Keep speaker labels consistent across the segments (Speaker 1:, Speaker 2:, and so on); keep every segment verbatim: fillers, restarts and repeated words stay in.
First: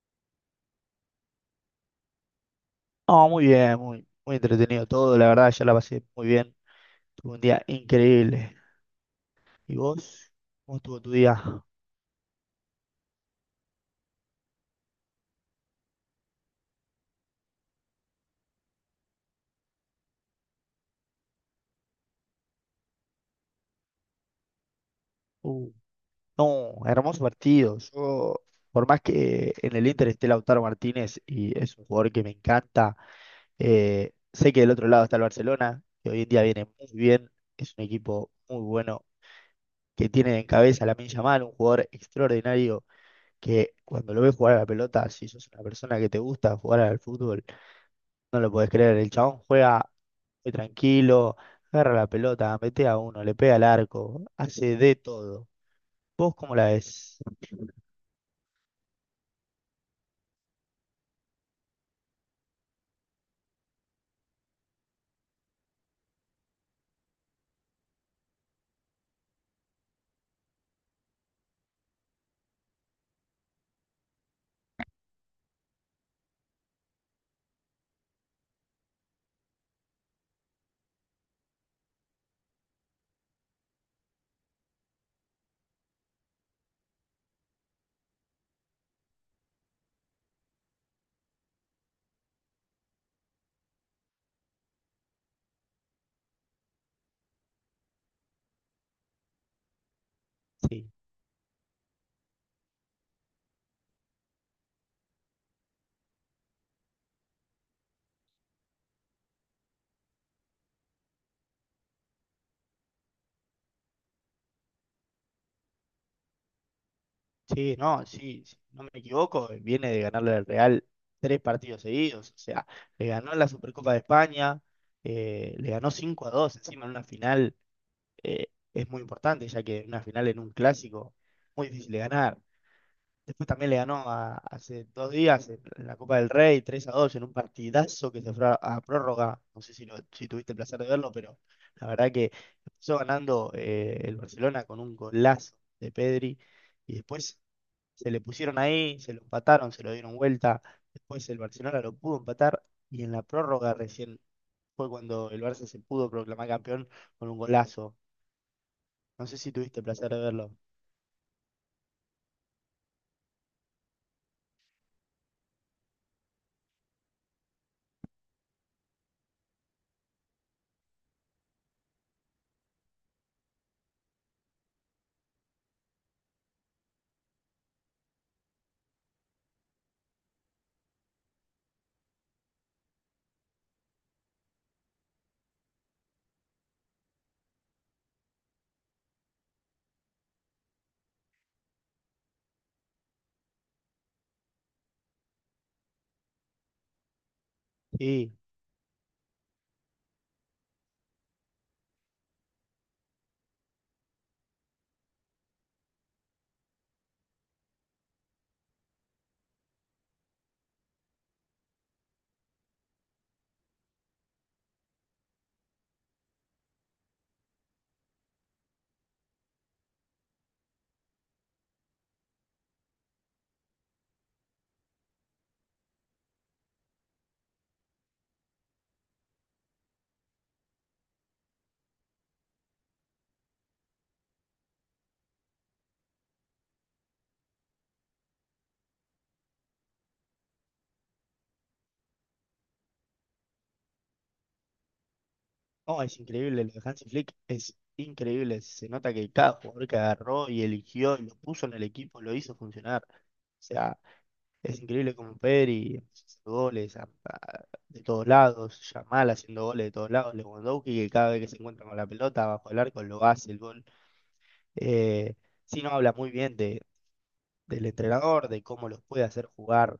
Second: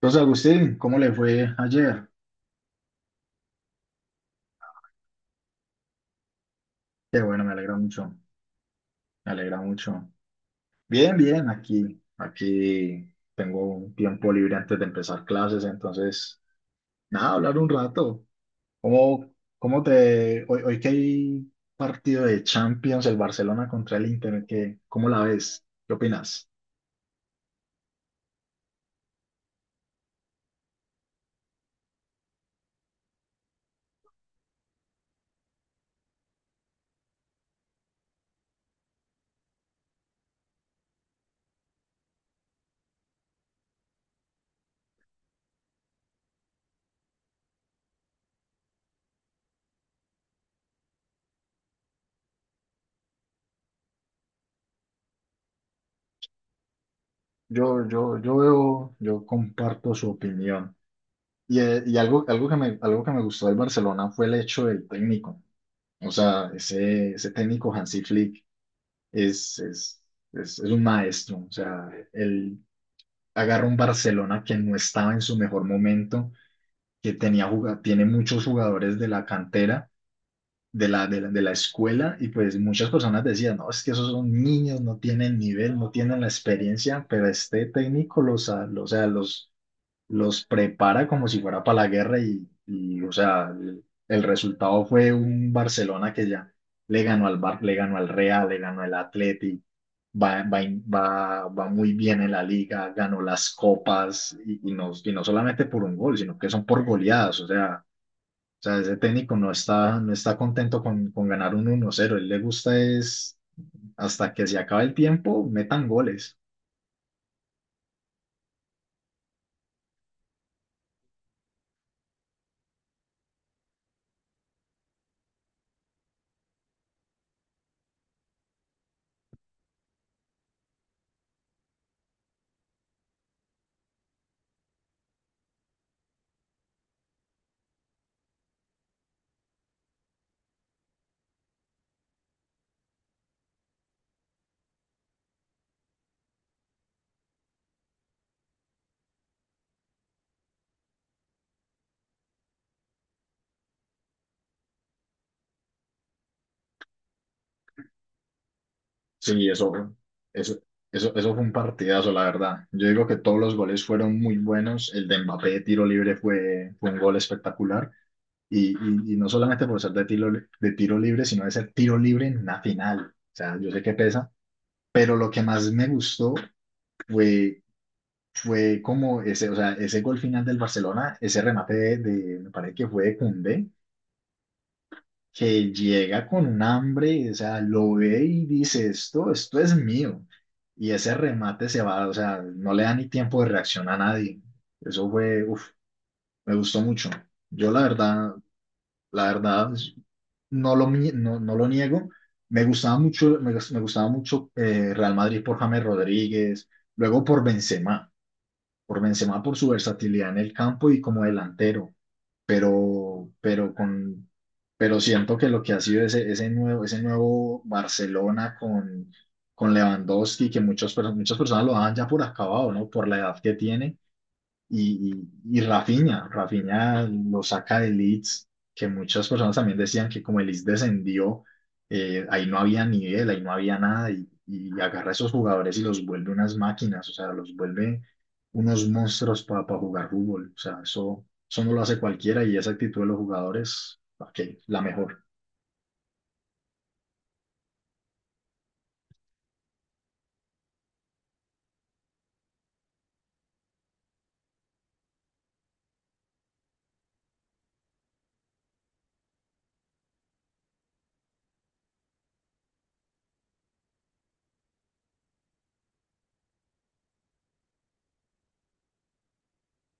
Speaker 1: Entonces, Agustín, ¿cómo le fue ayer?
Speaker 2: No, muy bien, muy, muy entretenido todo, la verdad, ya la pasé muy bien.
Speaker 1: Qué
Speaker 2: Tuve un
Speaker 1: bueno, me
Speaker 2: día
Speaker 1: alegra mucho,
Speaker 2: increíble.
Speaker 1: me alegra
Speaker 2: ¿Y
Speaker 1: mucho.
Speaker 2: vos? ¿Cómo estuvo tu
Speaker 1: Bien, bien,
Speaker 2: día?
Speaker 1: aquí, aquí tengo un tiempo libre antes de empezar clases, entonces, nada, hablar un rato. ¿Cómo, cómo te, hoy, ¿Hoy que hay partido de Champions, el Barcelona contra el Inter, ¿qué, cómo la ves?
Speaker 2: Uh,
Speaker 1: ¿Qué opinas?
Speaker 2: no, hermoso partido. Yo, por más que en el Inter esté Lautaro Martínez y es un jugador que me encanta, eh, sé que del otro lado está el Barcelona, que hoy en día viene muy bien, es un equipo muy bueno, que tiene en cabeza a Lamine Yamal, un jugador extraordinario que cuando lo ves jugar a la pelota, si sos una persona que te gusta jugar al fútbol, no lo puedes creer. El chabón juega muy tranquilo, agarra la pelota, mete a uno, le pega al arco, hace de todo. ¿Vos cómo la ves?
Speaker 1: Yo, yo, yo veo, yo comparto su opinión. Y, eh, y algo, algo que me, algo que me gustó del Barcelona fue el hecho del técnico. O sea, ese, ese técnico Hansi Flick es, es, es, es un maestro. O sea, él agarra un Barcelona que no estaba en su mejor momento, que tenía juga- tiene muchos jugadores de la cantera, de la, de la, de la escuela, y pues muchas personas decían, no, es que esos son niños, no tienen nivel, no tienen la experiencia, pero este técnico los, a- los, o sea, los los prepara como si fuera para la guerra y, y, o sea, el, el resultado fue un Barcelona que ya le ganó al Bar, le ganó al Real, le ganó al Atleti, va, va, in-
Speaker 2: Sí,
Speaker 1: va, va muy bien en la liga, ganó las copas y, y no, y no solamente por un gol, sino que son por goleadas, o sea, o sea, ese técnico no está, no está contento con, con ganar un uno cero, él le gusta es hasta que se acabe el tiempo, metan goles.
Speaker 2: sí, no, sí, sí, no me equivoco, viene de ganarle al Real tres partidos seguidos, o sea, le ganó la Supercopa de España, eh, le ganó cinco a dos encima en una final, eh, es muy importante, ya que una final en un clásico, muy difícil de ganar. Después también le ganó a- hace dos días en la Copa del Rey tres a dos en un partidazo que se fue a, a prórroga. No sé si, lo- si tuviste el placer de verlo, pero la verdad que empezó ganando eh, el Barcelona con un golazo de Pedri y después se le pusieron ahí, se lo empataron, se lo dieron vuelta. Después el Barcelona lo pudo empatar y en la prórroga recién fue cuando el Barça se pudo proclamar campeón con un golazo. No sé
Speaker 1: Sí,
Speaker 2: si
Speaker 1: eso,
Speaker 2: tuviste el placer de verlo.
Speaker 1: eso, eso, eso fue un partidazo, la verdad. Yo digo que todos los goles fueron muy buenos. El de Mbappé de tiro libre fue, fue un gol espectacular. Y, y, y no solamente por ser de tiro, de tiro libre, sino de ser tiro libre en una final. O sea, yo sé que pesa, pero lo que más me gustó fue, fue como ese, o sea, ese gol final del Barcelona, ese remate de, de- me parece que fue de Koundé, que llega con un hambre, o sea, lo ve y dice, esto, esto es mío. Y ese remate se va, o sea, no le da ni tiempo de reacción a nadie. Eso fue, uf, me gustó mucho. Yo la
Speaker 2: Sí.
Speaker 1: verdad, la verdad, pues, no lo, mi- no, no lo niego. Me gustaba mucho, me, gus- me gustaba mucho eh, Real Madrid por James Rodríguez, luego por Benzema por Benzema por su versatilidad en el campo y como delantero, pero, pero con, pero siento que lo que ha sido ese, ese nuevo, ese nuevo Barcelona con, con Lewandowski, que muchos, per- muchas personas lo dan ya por acabado, ¿no? Por la edad que tiene y, y, y Rafinha, Rafinha lo saca de Leeds, que muchas personas también decían que como el Leeds descendió, eh, ahí no había nivel, ahí no había nada, y, y agarra a esos jugadores y los vuelve unas máquinas, o sea, los vuelve unos monstruos para jugar fútbol, o sea, eso, eso no lo hace cualquiera y esa actitud de los jugadores, ok, la mejor,
Speaker 2: No, es increíble, lo de Hansi Flick es increíble. Se nota que cada jugador que agarró y eligió y lo puso en el equipo lo hizo funcionar. O sea, es increíble como Pedri haciendo goles a- a- de todos lados, Yamal haciendo goles de todos lados, Lewandowski que cada vez que se encuentra con la pelota bajo el arco lo hace el gol. Eh, sí, no habla muy bien de, del entrenador, de cómo los puede hacer jugar,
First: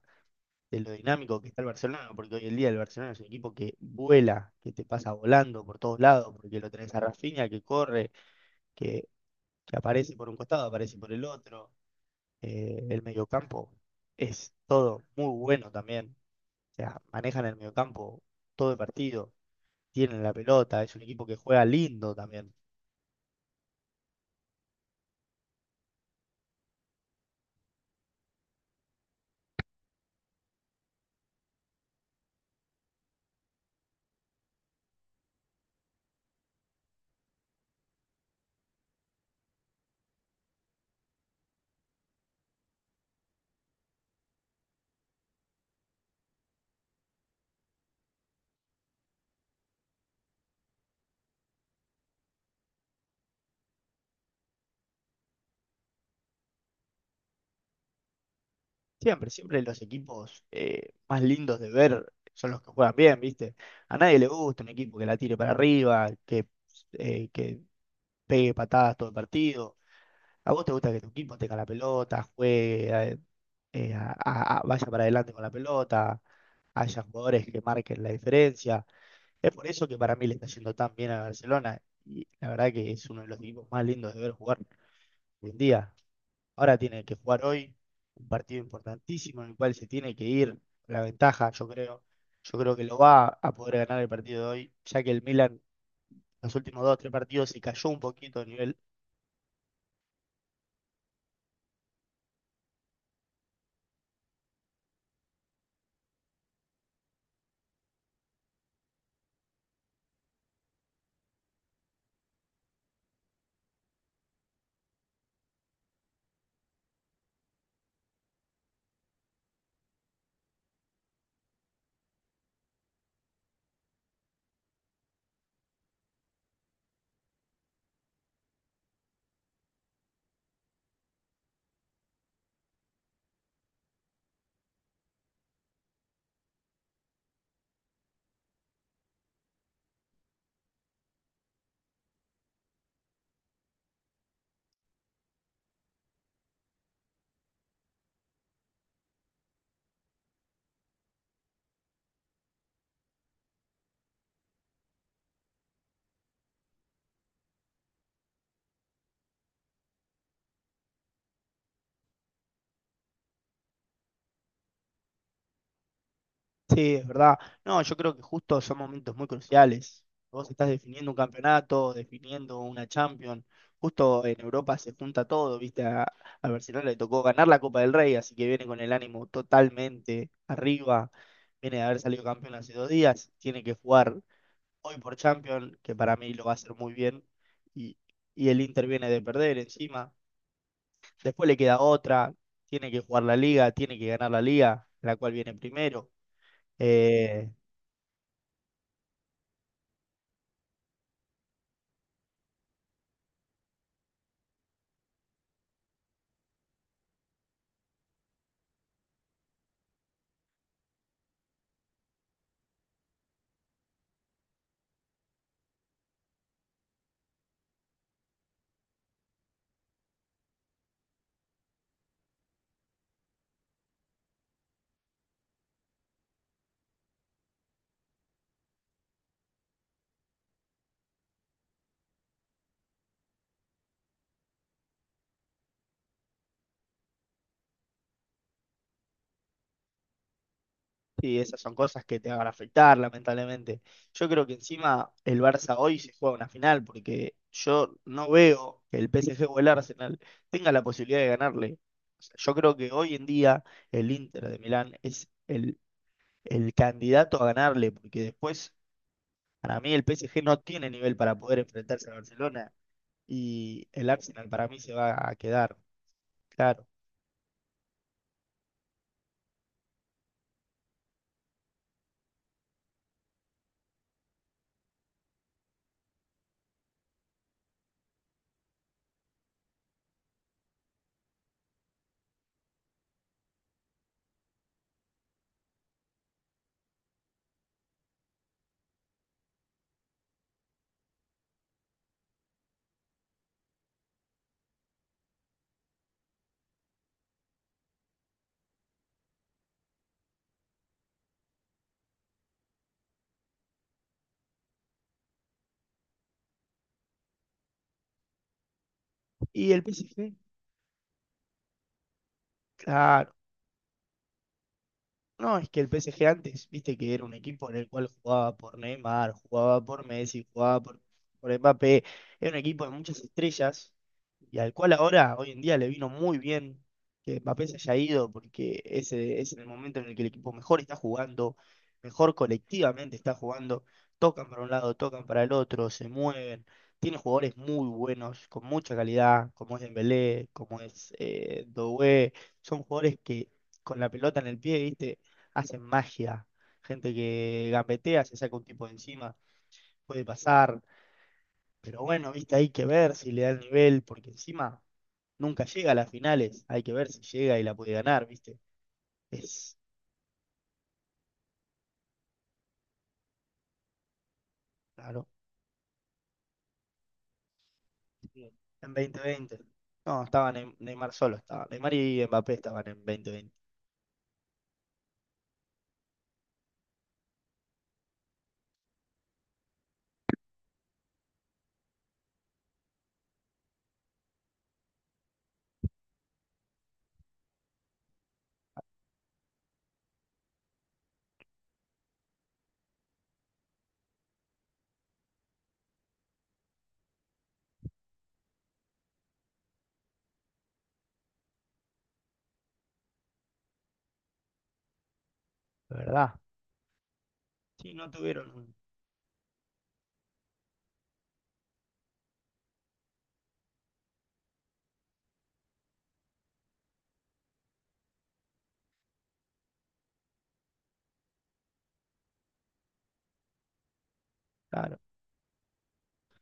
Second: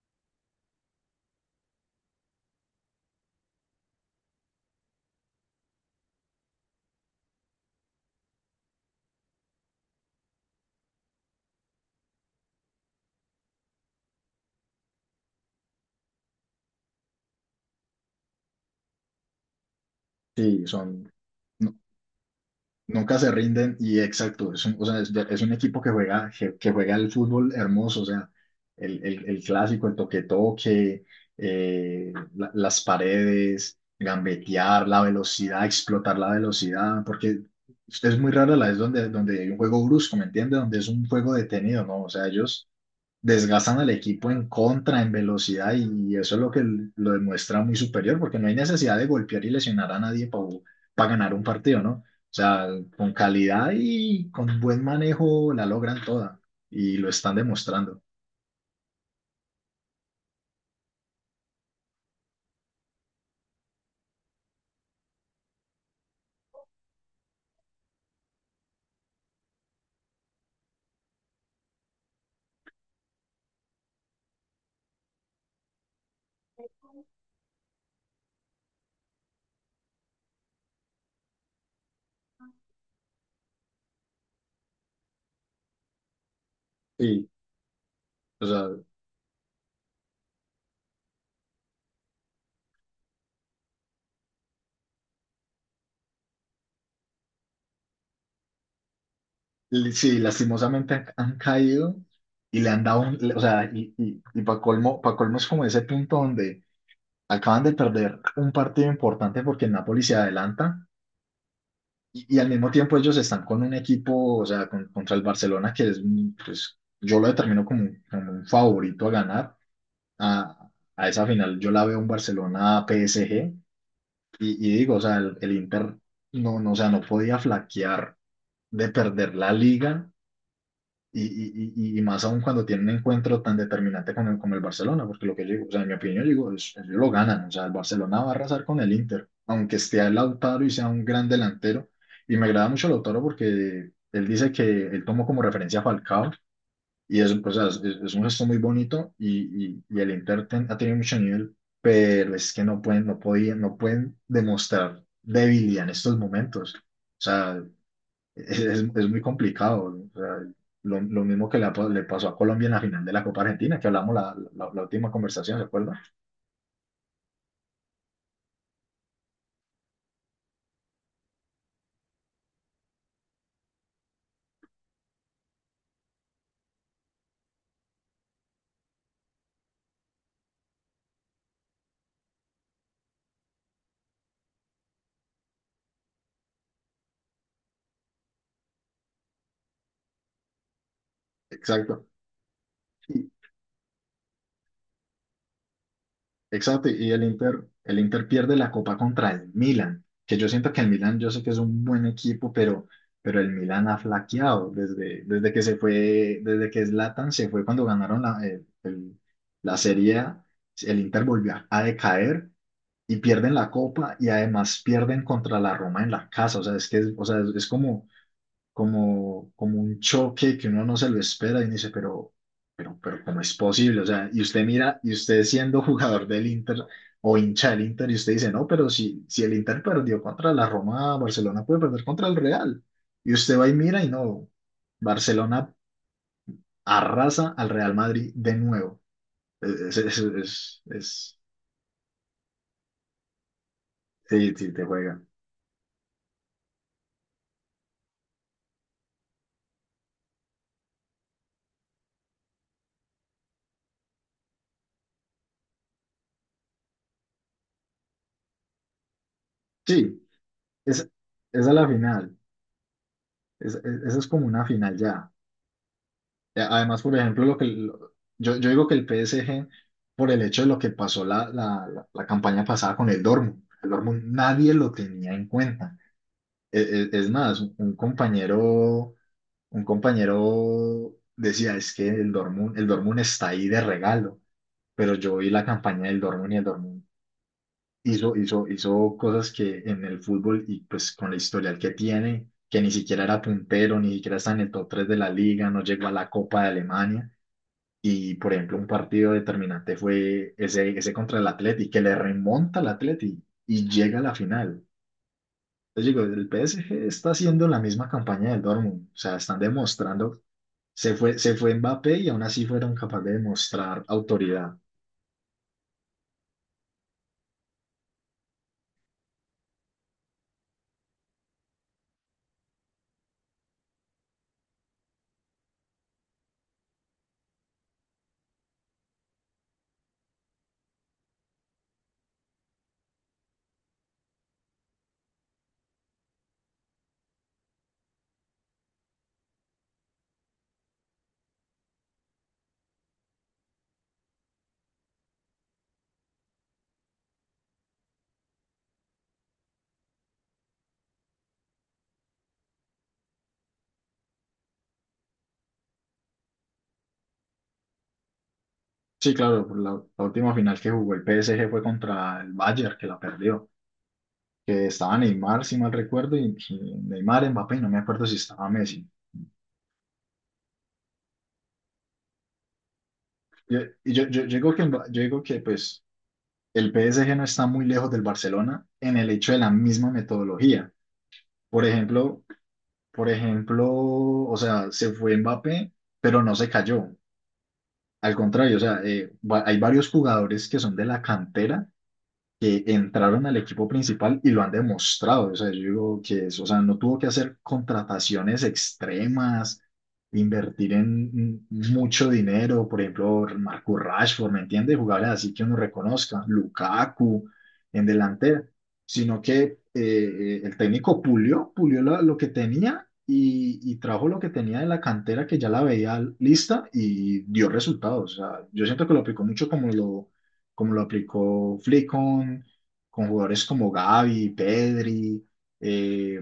Speaker 2: de lo dinámico que está el Barcelona, porque hoy en día el Barcelona es un equipo que vuela, que te pasa volando por todos lados, porque lo tenés a Rafinha que corre, que, que aparece por un costado, aparece por el otro, eh, el mediocampo es todo muy bueno también, o sea, manejan el mediocampo todo el partido, tienen la
Speaker 1: sí,
Speaker 2: pelota, es un
Speaker 1: son...
Speaker 2: equipo que juega lindo también.
Speaker 1: Nunca se rinden y exacto, es un, o sea, es, es un equipo que juega, que, que juega el fútbol hermoso, o sea, el, el, el clásico, el toque-toque, eh, la- las paredes, gambetear, la velocidad, explotar la velocidad, porque es muy rara la vez donde, donde hay un juego brusco, ¿me entiendes? Donde es un juego detenido, ¿no? O sea, ellos desgastan al equipo en contra, en velocidad, y eso es lo que lo demuestra muy superior, porque no hay necesidad de golpear y lesionar a nadie para ganar un partido, ¿no? O sea, con calidad y con buen manejo la logran toda, y lo están demostrando.
Speaker 2: Siempre, siempre los equipos eh, más lindos de ver son los que juegan bien, ¿viste? A nadie le gusta un equipo que la tire para arriba, que eh, que pegue patadas todo el partido. ¿A vos te gusta que tu equipo tenga la pelota, juegue, eh, eh, a- a- a- vaya para adelante con la pelota, haya jugadores que marquen la diferencia? Es por eso que para mí le está yendo tan bien a Barcelona, y la verdad que es uno de los equipos más lindos de ver jugar hoy en día. Ahora tiene que
Speaker 1: Sí,
Speaker 2: jugar hoy un
Speaker 1: o
Speaker 2: partido
Speaker 1: sea,
Speaker 2: importantísimo en el cual se tiene que ir la ventaja, yo creo. Yo creo que lo va a poder ganar el partido de hoy, ya que el Milan los últimos dos o tres partidos se cayó un poquito a nivel.
Speaker 1: l- sí, lastimosamente han, han caído y le han dado un, le- o sea, y, y, y para colmo, pa' colmo es como ese punto donde acaban de perder un partido importante porque el Napoli se adelanta. Y, y al mismo tiempo ellos están con un equipo, o sea, con- contra el Barcelona, que es, un- pues, yo lo determino como, un- como un favorito a ganar. A, a esa final yo la veo un Barcelona-P S G y, y digo, o sea, el, el Inter no, no, o sea, no podía flaquear de perder la liga y, y, y, y más aún cuando tiene un encuentro tan determinante con el, con el Barcelona, porque lo que yo digo, o sea, en mi opinión, yo digo, es- ellos lo ganan, o sea, el Barcelona va a arrasar con el Inter, aunque esté el Lautaro y sea un gran delantero. Y me agrada mucho Lautaro porque él dice que él tomó como referencia a Falcao, y es, o sea, es, es un gesto muy bonito, y, y, y el Inter ten- ha tenido mucho nivel, pero es que no pueden, no podían, no pueden demostrar debilidad en estos momentos. O sea, es, es- muy complicado. ¿No? O sea, lo, lo mismo que le, ha pa- le pasó a Colombia en la final de la Copa Argentina, que hablamos la, la- la última conversación, ¿se acuerda?
Speaker 2: Sí, es verdad. No, yo creo que justo son momentos muy cruciales. Vos estás definiendo un campeonato, definiendo una Champions. Justo en Europa se junta todo, ¿viste? A, a Barcelona le tocó ganar la Copa del Rey, así que viene con el ánimo totalmente arriba. Viene de haber salido campeón hace dos días. Tiene que jugar hoy por Champions, que para mí lo va a hacer muy bien. Y, y el Inter viene de perder encima. Después le queda
Speaker 1: Exacto.
Speaker 2: otra. Tiene que jugar
Speaker 1: Y-
Speaker 2: la Liga, tiene que ganar la Liga, la cual viene primero.
Speaker 1: exacto. Y el
Speaker 2: Eh,
Speaker 1: Inter, el Inter pierde la Copa contra el Milan, que yo siento que el Milan, yo sé que es un buen equipo, pero, pero el Milan ha flaqueado desde, desde que se fue, desde que Zlatan se fue cuando ganaron la, el- el- la Serie A, el Inter volvió a decaer y pierden la copa y además pierden contra la Roma en la casa. O sea, es que es, o sea, es es como, como, como un choque que uno no se lo espera y uno dice, pero, pero, pero, ¿cómo es posible? O sea, y usted mira, y usted siendo jugador del Inter o hincha del Inter, y usted dice, no, pero si, si el Inter perdió contra la Roma, Barcelona puede perder contra el Real. Y usted va y mira y no, Barcelona arrasa al Real Madrid de nuevo. Es, es, es, es-
Speaker 2: Sí, esas son cosas que te van a afectar, lamentablemente. Yo creo
Speaker 1: sí,
Speaker 2: que
Speaker 1: sí, te
Speaker 2: encima
Speaker 1: juega.
Speaker 2: el Barça hoy se juega una final, porque yo no veo que el P S G o el Arsenal tenga la posibilidad de ganarle. O sea, yo creo que hoy en día el Inter de Milán es el, el candidato a ganarle, porque después, para mí, el
Speaker 1: Sí,
Speaker 2: P S G no tiene
Speaker 1: es
Speaker 2: nivel para poder
Speaker 1: esa es la
Speaker 2: enfrentarse al
Speaker 1: final.
Speaker 2: Barcelona
Speaker 1: Es-
Speaker 2: y
Speaker 1: es-
Speaker 2: el
Speaker 1: esa es como
Speaker 2: Arsenal
Speaker 1: una
Speaker 2: para mí se
Speaker 1: final ya.
Speaker 2: va a quedar,
Speaker 1: Eh,
Speaker 2: claro.
Speaker 1: además, por ejemplo, lo que lo- yo, yo digo que el P S G, por el hecho de lo que pasó la, la, la, la campaña pasada con el Dortmund, el Dortmund nadie lo tenía en cuenta. E- e- Es, más, un, un compañero, un compañero decía, es que el Dortmund, el Dortmund está ahí de regalo, pero yo vi la campaña del Dortmund y el Dortmund hizo, hizo, hizo cosas que en el fútbol y pues con la historial que tiene, que ni siquiera era puntero, ni siquiera está en el top tres de la liga, no llegó a la Copa de Alemania. Y por ejemplo, un partido determinante fue ese, ese contra el Atleti, que le remonta al Atleti y llega a la final. Entonces digo, el P S G está haciendo la misma campaña del Dortmund, o sea, están
Speaker 2: Y el P S G,
Speaker 1: demostrando, se fue, se fue Mbappé y aún así fueron capaces de
Speaker 2: claro.
Speaker 1: demostrar autoridad.
Speaker 2: No, es que el P S G antes, viste que era un equipo en el cual jugaba por Neymar, jugaba por Messi, jugaba por, por Mbappé, era un equipo de muchas estrellas y al cual ahora, hoy en día, le vino muy bien que Mbappé se haya ido, porque ese es el momento en el que el equipo mejor está jugando, mejor colectivamente está jugando, tocan para un lado, tocan para el otro, se mueven, tiene jugadores muy buenos, con mucha calidad, como es Dembélé, como es eh, Doué, son jugadores que con la pelota en el pie, ¿viste?, hacen magia, gente que gambetea, se saca un tipo de encima, puede pasar, pero bueno, viste, hay que ver si le da el nivel, porque encima nunca llega a las finales, hay que ver si llega y la puede ganar, viste,
Speaker 1: Sí, claro,
Speaker 2: es
Speaker 1: por la, la última final que jugó el P S G fue contra el Bayern, que la perdió. Que estaba
Speaker 2: claro,
Speaker 1: Neymar, si mal recuerdo, y pues, Neymar, Mbappé, y no me acuerdo si estaba
Speaker 2: en
Speaker 1: Messi.
Speaker 2: dos mil veinte. No, estaban en Neymar solo, estaba. Neymar y Mbappé estaban en dos mil veinte,
Speaker 1: Yo- Y yo, yo, yo digo que, Mba- yo digo que pues, el P S G no está muy lejos del Barcelona en el hecho de la misma metodología. Por ejemplo, por ejemplo, o sea, se fue Mbappé, pero no se cayó. Al contrario, o sea, eh, va- hay varios jugadores que son de la cantera que entraron al equipo principal y lo han demostrado. O sea, yo digo que es- o sea, no tuvo que hacer contrataciones extremas, invertir en mm, mucho dinero, por ejemplo, Marcus Rashford, ¿me entiendes? Jugadores así que uno
Speaker 2: de verdad.
Speaker 1: reconozca, Lukaku
Speaker 2: Sí,
Speaker 1: en
Speaker 2: no tuvieron
Speaker 1: delantera,
Speaker 2: un-
Speaker 1: sino que eh, eh, el técnico pulió, pulió la- lo que tenía. Y, y trajo lo que tenía de la cantera que ya la veía lista y dio resultados. O sea, yo siento que lo aplicó mucho como lo, como lo aplicó Flick con, con jugadores como Gavi,
Speaker 2: Claro.
Speaker 1: Pedri, eh,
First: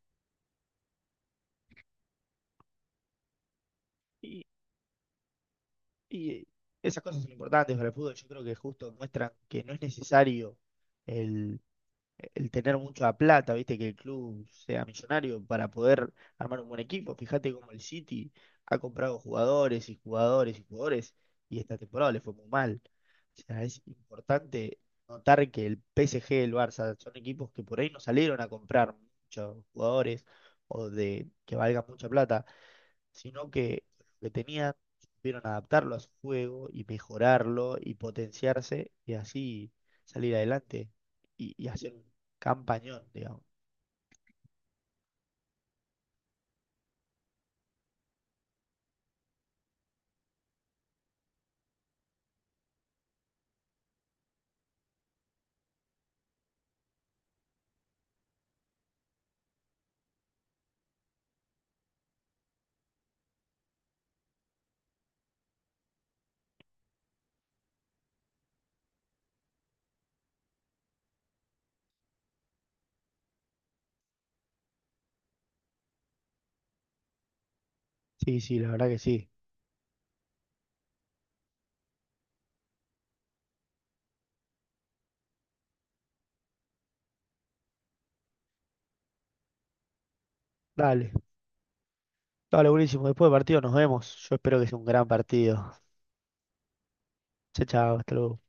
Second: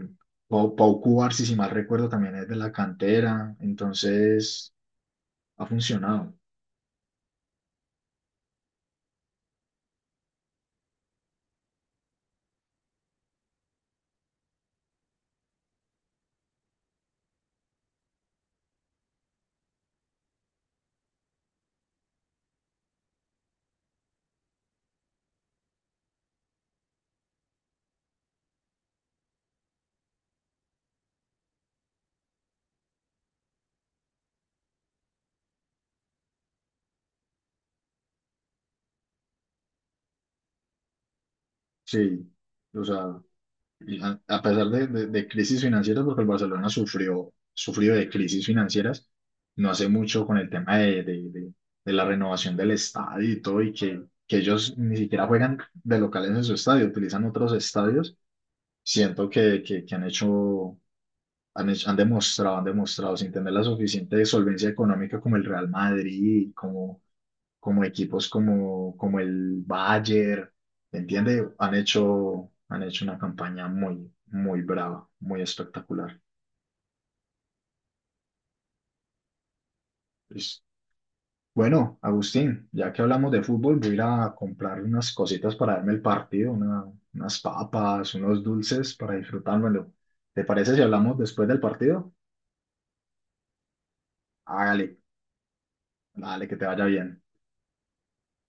Speaker 1: Pau, Pau Cubarsí, si si mal recuerdo, también es de la cantera,
Speaker 2: Y,
Speaker 1: entonces ha funcionado,
Speaker 2: y esas cosas son importantes para el fútbol. Yo creo que justo muestran que no es necesario el, el tener mucha plata, viste, que el club sea millonario para poder armar un buen equipo. Fíjate cómo el City ha comprado jugadores y jugadores y jugadores y esta temporada le fue muy mal. O sea, es importante notar que el P S G, el Barça, son equipos que por ahí no salieron a comprar muchos jugadores o de que valgan mucha plata, sino que lo que tenían, supieron adaptarlo a su juego y mejorarlo y potenciarse y así salir adelante y, y hacer un
Speaker 1: sí, o
Speaker 2: campañón,
Speaker 1: sea,
Speaker 2: digamos.
Speaker 1: y a, a pesar de, de- de crisis financieras, porque el Barcelona sufrió, sufrió de crisis financieras, no hace mucho con el tema de, de- de- de la renovación del estadio y todo, y que, que ellos ni siquiera juegan de locales en su estadio, utilizan otros estadios. Siento que, que, que han hecho, han hecho- han demostrado, han demostrado sin tener la suficiente solvencia económica como el Real Madrid, como, como equipos como, como el Bayern, ¿entiendes? Han hecho, han hecho una campaña muy, muy brava, muy espectacular.
Speaker 2: Sí, sí, la verdad que sí.
Speaker 1: Pues, bueno, Agustín, ya que hablamos de fútbol, voy a ir a comprar unas cositas para darme el partido, una- unas papas, unos dulces para disfrutármelo. ¿Te parece si
Speaker 2: Dale,
Speaker 1: hablamos después del partido?
Speaker 2: dale, buenísimo. Después del partido nos vemos. Yo espero que sea un
Speaker 1: Hágale.
Speaker 2: gran partido.
Speaker 1: Dale, que te vaya bien.
Speaker 2: Chao, chao, hasta luego.